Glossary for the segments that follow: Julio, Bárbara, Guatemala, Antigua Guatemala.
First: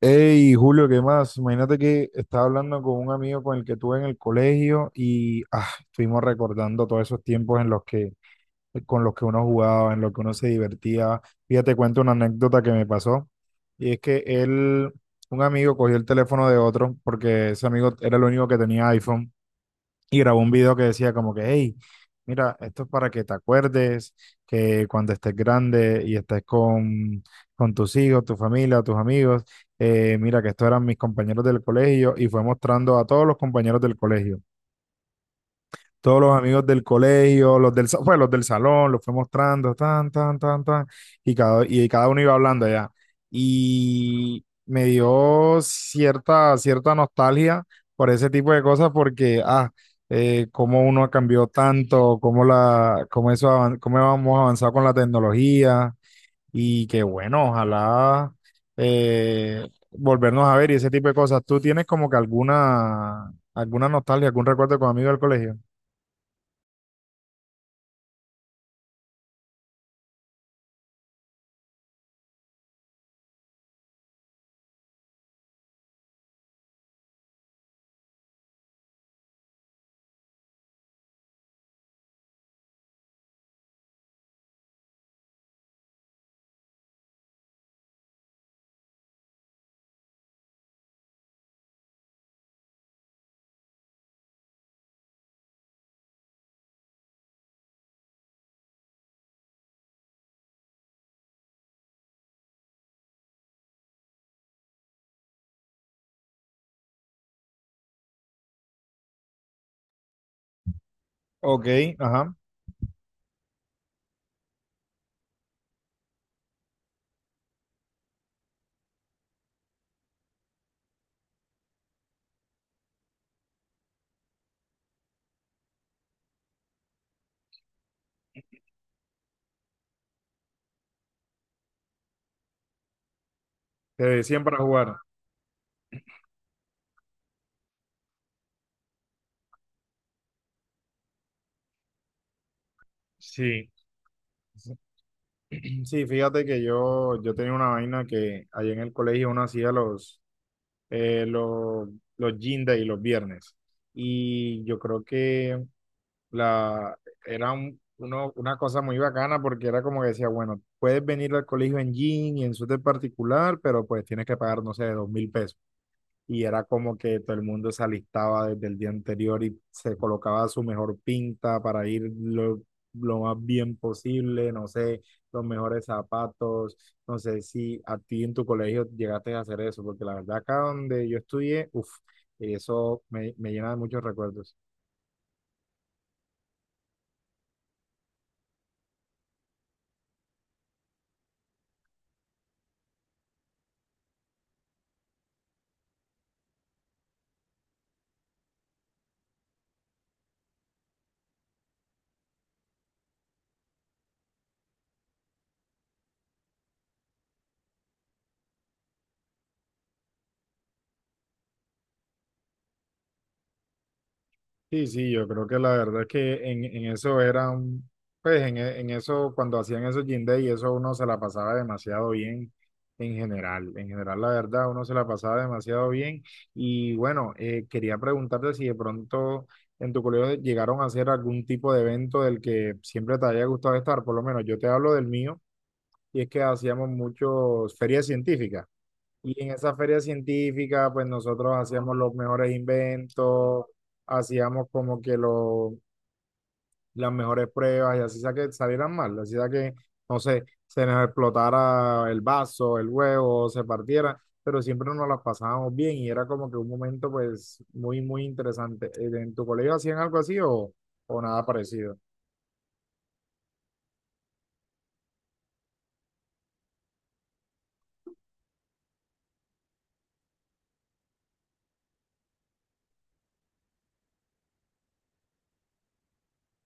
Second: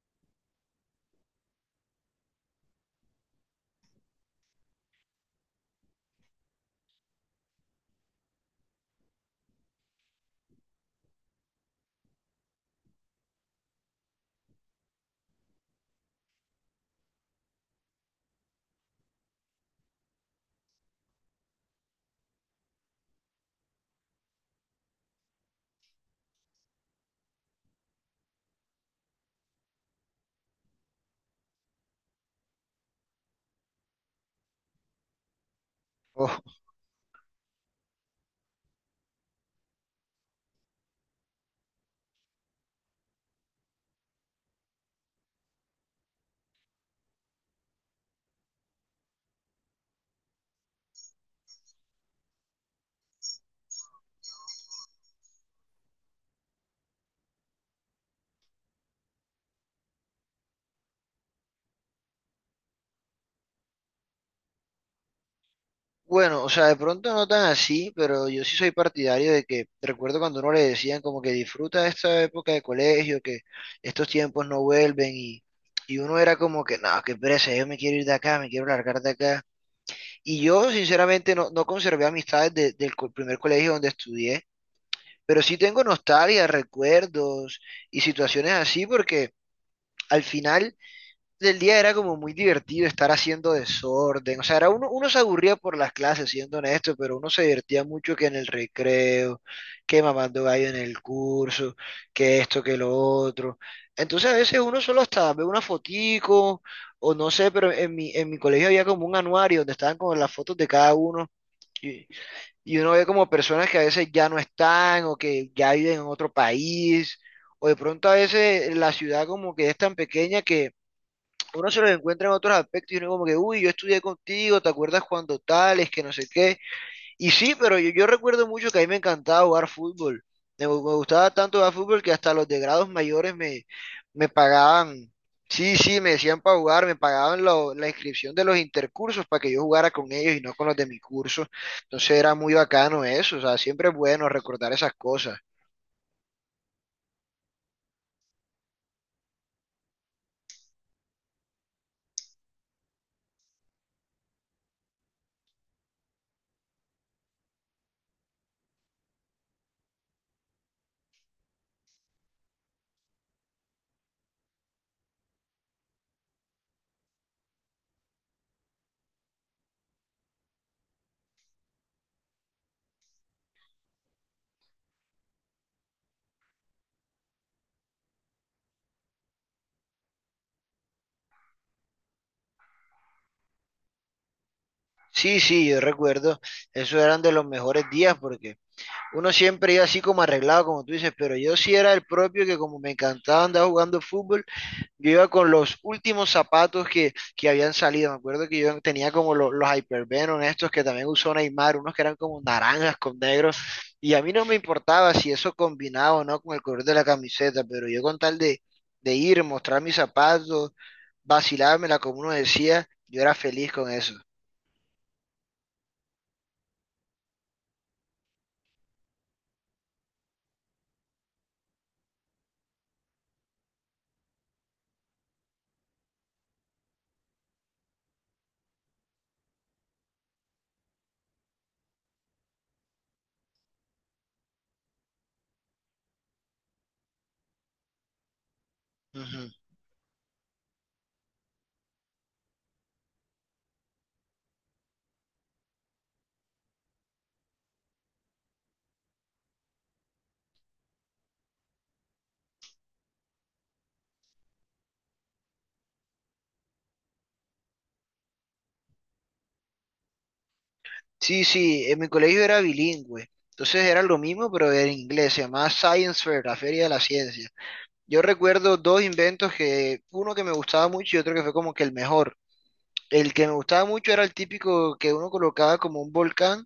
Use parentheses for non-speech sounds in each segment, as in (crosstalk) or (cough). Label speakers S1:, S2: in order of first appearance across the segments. S1: Hey, Julio, ¿qué más? Imagínate que estaba hablando con un amigo con el que tuve en el colegio y estuvimos recordando todos esos tiempos con los que uno jugaba, en los que uno se divertía. Fíjate, cuento una anécdota que me pasó y es que un amigo cogió el teléfono de otro porque ese amigo era el único que tenía iPhone y grabó un video que decía como que, hey, mira, esto es para que te acuerdes que cuando estés grande y estés con tus hijos, tu familia, tus amigos, mira que estos eran mis compañeros del colegio y fue mostrando a todos los compañeros del colegio todos los
S2: Oh,
S1: amigos del colegio, pues, los del salón, los fue mostrando, tan, tan, tan, tan, y cada uno iba hablando allá. Y me dio cierta nostalgia por ese tipo de cosas porque, cómo uno cambió tanto, cómo, la, cómo, eso, avan- cómo hemos avanzado con la tecnología y que bueno, ojalá volvernos a ver y ese tipo de cosas. ¿Tú tienes como que alguna nostalgia, algún recuerdo con amigos del colegio?
S2: bueno, o sea, de pronto no tan así, pero yo sí soy partidario de que recuerdo cuando uno le decían como que disfruta esta época de colegio, que estos tiempos no vuelven y uno era como que, no, qué pereza, yo me quiero ir de acá, me quiero largar de acá. Y yo sinceramente no conservé amistades del primer colegio donde estudié, pero sí tengo nostalgia, recuerdos y situaciones así porque al final del día era como muy divertido estar haciendo desorden. O sea, era uno se aburría por las clases, siendo honesto, pero uno se divertía mucho que en el recreo, que mamando gallo en el curso, que esto, que lo otro. Entonces a veces uno solo hasta ve una fotico, o no sé, pero en mi colegio había como un anuario donde estaban como las fotos de cada uno.
S1: Ok,
S2: Y,
S1: ajá.
S2: y uno ve como personas que a veces ya no están o que ya viven en otro país. O de pronto a veces la ciudad como que es tan pequeña que uno se los encuentra en otros aspectos y uno como que, uy, yo estudié contigo, ¿te acuerdas cuando tales, que no sé qué? Y sí, pero yo recuerdo mucho que a mí me encantaba jugar fútbol. Me gustaba tanto jugar fútbol que hasta los de grados mayores me,
S1: Te
S2: me
S1: decían para jugar.
S2: pagaban, sí, sí, me decían para jugar, me pagaban la inscripción de los intercursos para que yo jugara con ellos y no con los de mi curso. Entonces era muy bacano eso, o sea,
S1: Sí.
S2: siempre es bueno recordar
S1: (clears throat)
S2: esas cosas.
S1: Sí, fíjate que yo tenía una vaina que allá en el colegio uno hacía eh, los, los gym day los viernes. Y yo creo que la, era una cosa muy bacana porque era como que decía, bueno, puedes venir al colegio en jean y en suéter particular, pero pues tienes que pagar, no sé, 2.000 pesos. Y era como que todo el mundo se alistaba desde el día anterior y se colocaba su mejor pinta para ir lo más bien posible, no sé, los mejores zapatos, no sé si a ti en tu colegio llegaste a hacer eso, porque la verdad acá donde yo estudié, uff, eso me llena de muchos recuerdos.
S2: Sí, sí, yo recuerdo, esos eran de los mejores días porque uno siempre iba así como arreglado, como tú dices, pero yo sí era el propio que como me encantaba andar jugando fútbol, yo iba con los últimos zapatos que habían salido. Me acuerdo que yo tenía como los Hypervenom estos que también usó Neymar, unos que eran como naranjas con negros, y a mí no me importaba si eso combinaba o no con el color de la camiseta, pero yo con tal de ir, mostrar mis zapatos, vacilármela como uno decía, yo era feliz con eso.
S1: Sí, sí, yo creo que la verdad es que en eso eran, pues en eso, cuando hacían esos gym day, eso uno se la pasaba demasiado bien en general. En general, la verdad, uno se la pasaba demasiado bien. Y bueno, quería preguntarte si de pronto en tu colegio llegaron a hacer algún tipo de evento del que siempre te haya gustado estar, por lo menos yo te hablo del mío, y es que hacíamos muchos ferias científicas. Y en esa feria científica, pues nosotros hacíamos los mejores inventos, hacíamos como que las mejores pruebas y así sea que salieran mal, así sea que, no sé, se nos explotara el vaso, el huevo, se partiera, pero siempre nos las pasábamos bien y era como que un momento pues muy, muy interesante. ¿En tu colegio hacían algo así o nada
S2: Sí, sí,
S1: parecido?
S2: en mi colegio era bilingüe. Entonces era lo mismo, pero en inglés. Se llamaba Science Fair, la Feria de la Ciencia. Yo recuerdo dos inventos que, uno que me gustaba mucho y otro que fue como que el mejor. El que me gustaba mucho era el típico que uno colocaba como un volcán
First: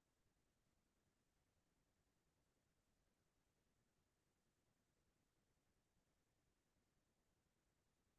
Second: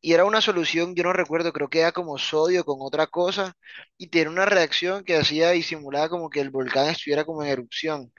S2: y era una solución, yo no recuerdo, creo que era como sodio con otra cosa y tenía una reacción que hacía y simulaba como que el volcán estuviera como en erupción.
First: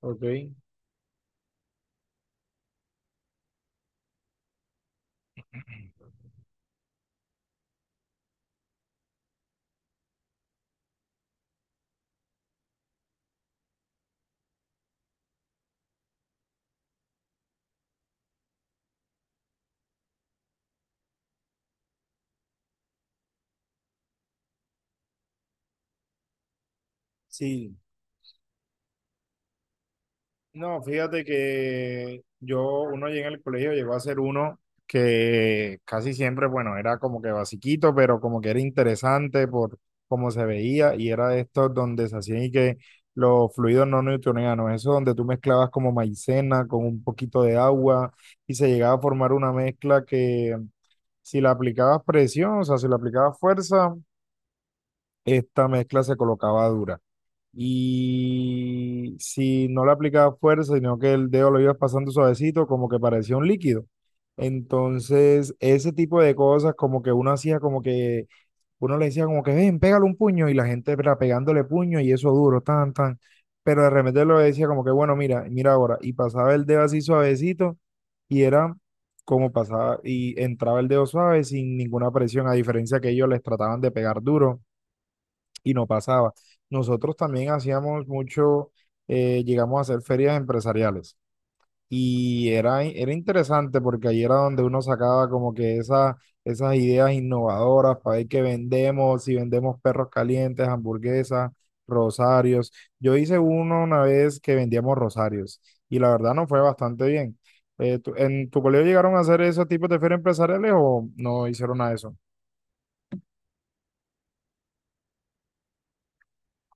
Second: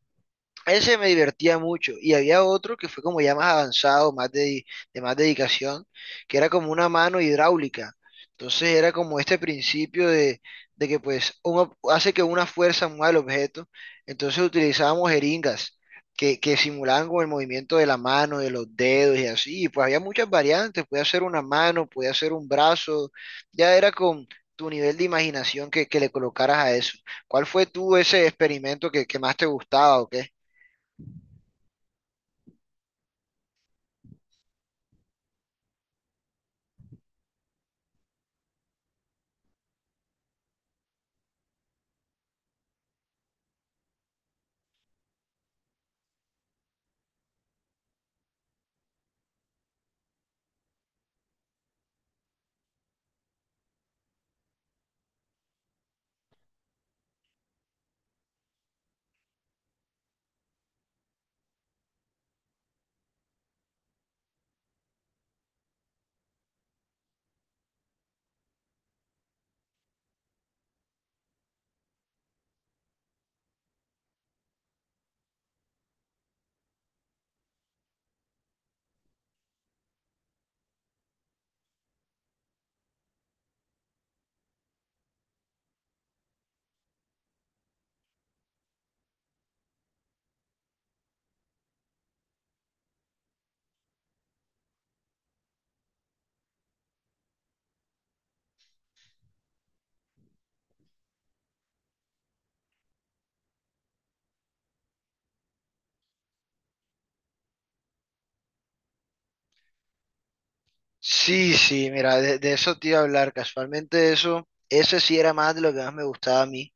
S1: Ok.
S2: Ese me divertía mucho. Y había otro que fue como ya más avanzado, más de más dedicación, que era como una mano hidráulica. Entonces era como este principio de que pues uno hace que una fuerza mueva el objeto. Entonces utilizábamos jeringas que simulaban como el movimiento de la mano, de los dedos y así. Y pues había muchas variantes. Podía ser una mano, podía ser un brazo. Ya era con tu nivel de imaginación que le colocaras a eso. ¿Cuál fue
S1: Sí.
S2: tú ese experimento que más te gustaba o qué?
S1: No, fíjate que uno allí en el colegio llegó a ser uno que casi siempre, bueno, era como que basiquito, pero como que era interesante por cómo se veía y era de estos donde se hacían y que los fluidos no newtonianos, eso donde tú mezclabas como maicena con un poquito de agua y se llegaba a formar una mezcla que si la aplicabas presión, o sea, si la aplicabas fuerza, esta mezcla se colocaba dura. Y si no le aplicaba fuerza, sino que el dedo lo ibas pasando suavecito, como que parecía un líquido. Entonces, ese tipo de cosas, como que uno hacía como que, uno le decía como que, ven, pégale un puño, y la gente era pegándole puño y eso duro, tan, tan. Pero de repente lo decía como que, bueno, mira, mira ahora, y pasaba el dedo así suavecito, y era como pasaba, y entraba el dedo suave sin ninguna presión, a diferencia que ellos les trataban de pegar duro y no pasaba. Nosotros también hacíamos mucho, llegamos a hacer ferias empresariales y era interesante porque ahí era donde uno sacaba como que esas ideas innovadoras para ver qué vendemos, si vendemos perros calientes, hamburguesas, rosarios. Yo hice uno una vez que vendíamos rosarios y la verdad no fue bastante bien. ¿En tu colegio llegaron a hacer esos tipos de ferias empresariales o no
S2: Sí,
S1: hicieron nada
S2: sí,
S1: de eso?
S2: mira, de eso te iba a hablar, casualmente eso, ese sí era más de lo que más me gustaba a mí.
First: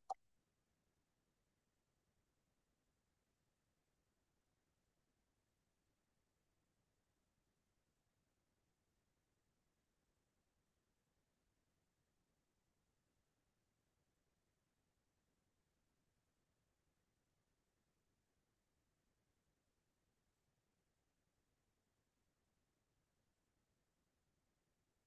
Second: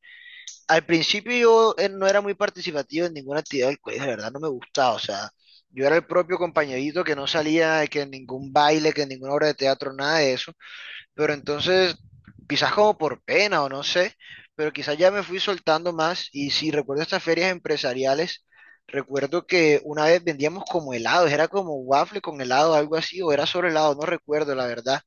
S2: Al principio yo no era muy participativo en ninguna actividad del colegio, de verdad no me gustaba, o sea, yo era el propio compañerito que no salía, que en ningún baile, que en ninguna obra de teatro, nada de eso, pero entonces quizás como por pena o no sé, pero quizás ya me fui soltando más y si recuerdo estas ferias empresariales, recuerdo que una vez vendíamos como helados, era como waffle con helado, algo así, o era sobre helado, no recuerdo la verdad.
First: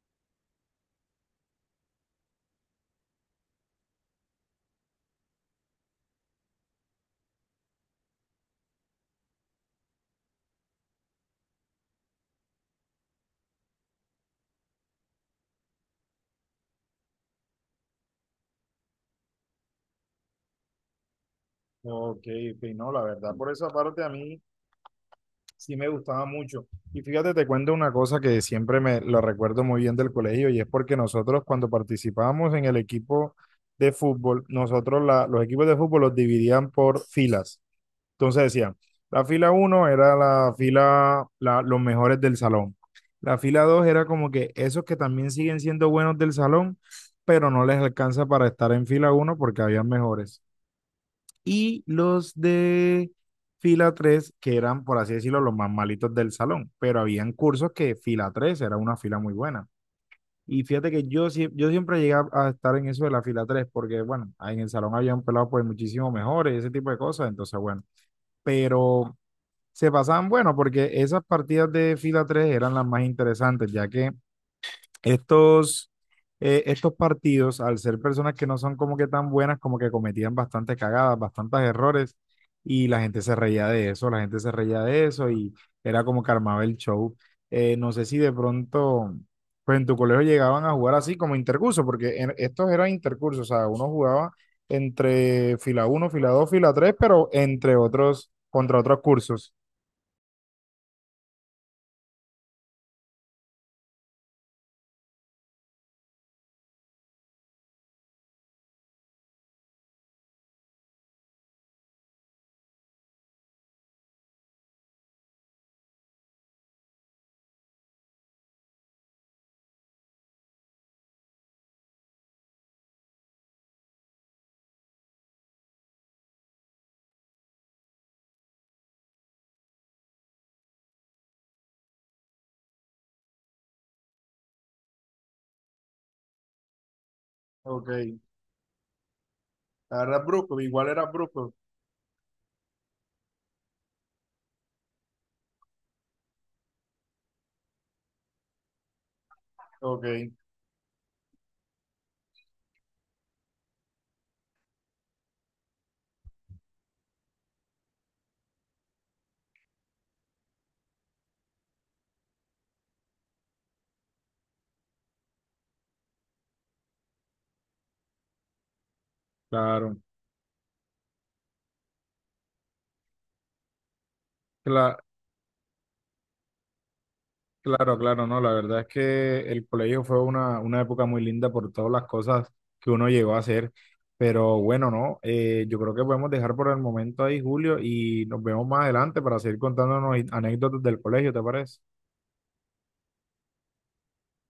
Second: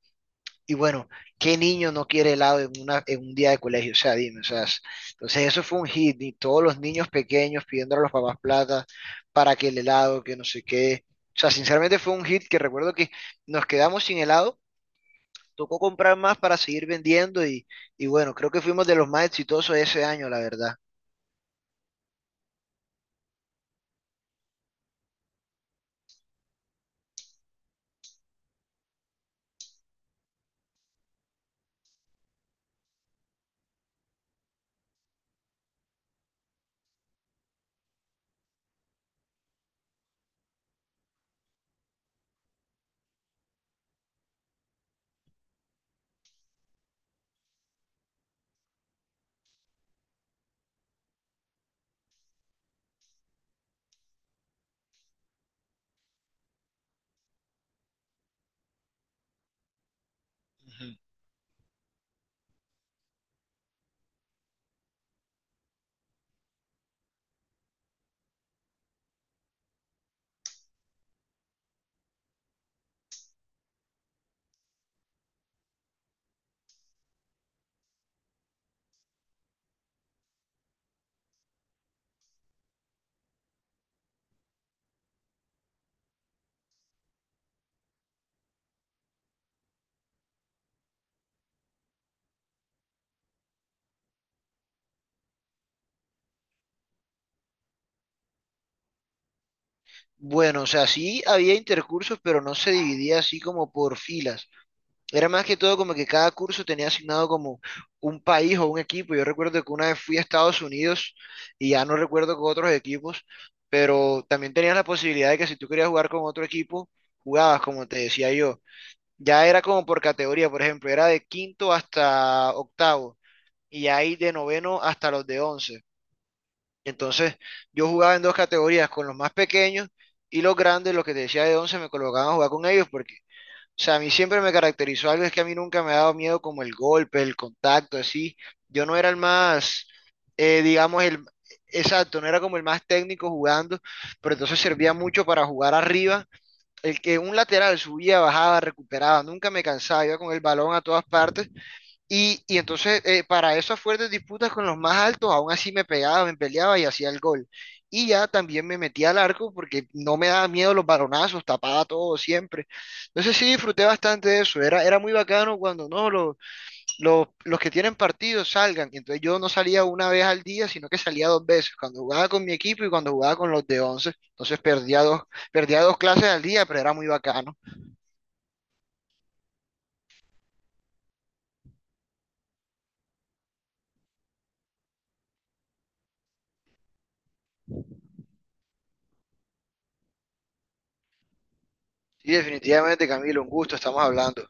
S2: Y bueno, ¿qué niño no quiere helado en un día de colegio? O sea, dime, o sea, es- entonces eso fue un hit y todos los niños pequeños pidiendo a los papás plata para que el helado, que no sé qué. O sea, sinceramente fue un hit que recuerdo que nos quedamos sin helado, tocó comprar más para seguir vendiendo y bueno, creo que fuimos de los más exitosos ese año, la verdad.
S1: Ok, ok, no, la verdad, por esa parte a mí, sí, me gustaba mucho. Y fíjate, te cuento una cosa que siempre me lo recuerdo muy bien del colegio y es porque nosotros cuando participábamos en el equipo de fútbol, nosotros los equipos de fútbol los dividían por filas. Entonces decían, la fila uno era los mejores del salón. La fila 2 era como que esos que también siguen siendo buenos del salón, pero no les alcanza para estar en fila uno porque había mejores y los de fila 3 que eran, por así decirlo, los más malitos del salón, pero habían cursos que fila 3 era una fila muy buena. Y fíjate
S2: Ujú.
S1: que yo siempre llegué a estar en eso de la fila 3 porque bueno, en el salón habían pelado pues muchísimo mejores, ese tipo de cosas, entonces bueno, pero se pasaban bueno, porque esas partidas de fila 3 eran las más interesantes, ya que estos, estos partidos, al ser personas que no son como que tan buenas, como que cometían bastantes cagadas, bastantes errores, y la gente se reía de eso, la gente se reía de eso, y era como que armaba el show. No sé si de pronto, pues en tu colegio llegaban a jugar así como intercurso, porque estos eran intercursos, o sea, uno jugaba entre fila uno fila 2 fila 3 pero contra otros cursos.
S2: Bueno, o sea, sí había intercursos, pero no se dividía así como por filas. Era más que todo como que cada curso tenía asignado como un país o un equipo. Yo recuerdo que una vez fui a Estados Unidos y ya no recuerdo con otros equipos, pero también tenías la posibilidad de que si tú querías jugar con otro equipo, jugabas, como te decía yo. Ya era como por categoría, por ejemplo, era de quinto hasta octavo, y hay de noveno hasta los de 11. Entonces, yo jugaba en dos categorías, con los más pequeños y los grandes, los que te decía de 11, me colocaban a jugar con ellos porque, o sea, a mí siempre me caracterizó algo, es que a mí nunca me ha dado miedo como el golpe, el
S1: Ok,
S2: contacto, así. Yo no era el más,
S1: era brusco, igual
S2: digamos,
S1: era
S2: el...
S1: brusco.
S2: Exacto, no era como el más técnico jugando, pero entonces servía mucho para jugar arriba. El que un lateral subía, bajaba, recuperaba, nunca me cansaba, iba con
S1: Ok.
S2: el balón a todas partes y entonces, para esas fuertes disputas con los más altos, aún así me pegaba, me peleaba y hacía el gol. Y ya también me metía al arco porque no me daba miedo los balonazos, tapaba todo siempre. Entonces sí disfruté bastante de eso. Era, era muy bacano cuando no, los que tienen partidos salgan. Y entonces yo no salía
S1: Claro,
S2: una vez al día, sino que salía dos veces, cuando jugaba con mi equipo y cuando jugaba con los de 11. Entonces
S1: cla-
S2: perdía dos clases al día, pero era muy bacano.
S1: Claro, claro, no, la verdad es que el colegio fue una época muy linda por todas las cosas que uno llegó a hacer, pero bueno, no, yo creo que podemos dejar por el momento ahí, Julio, y nos vemos más adelante para seguir contándonos anécdotas del colegio, ¿te parece?
S2: Sí, definitivamente, Camilo, un gusto, estamos hablando.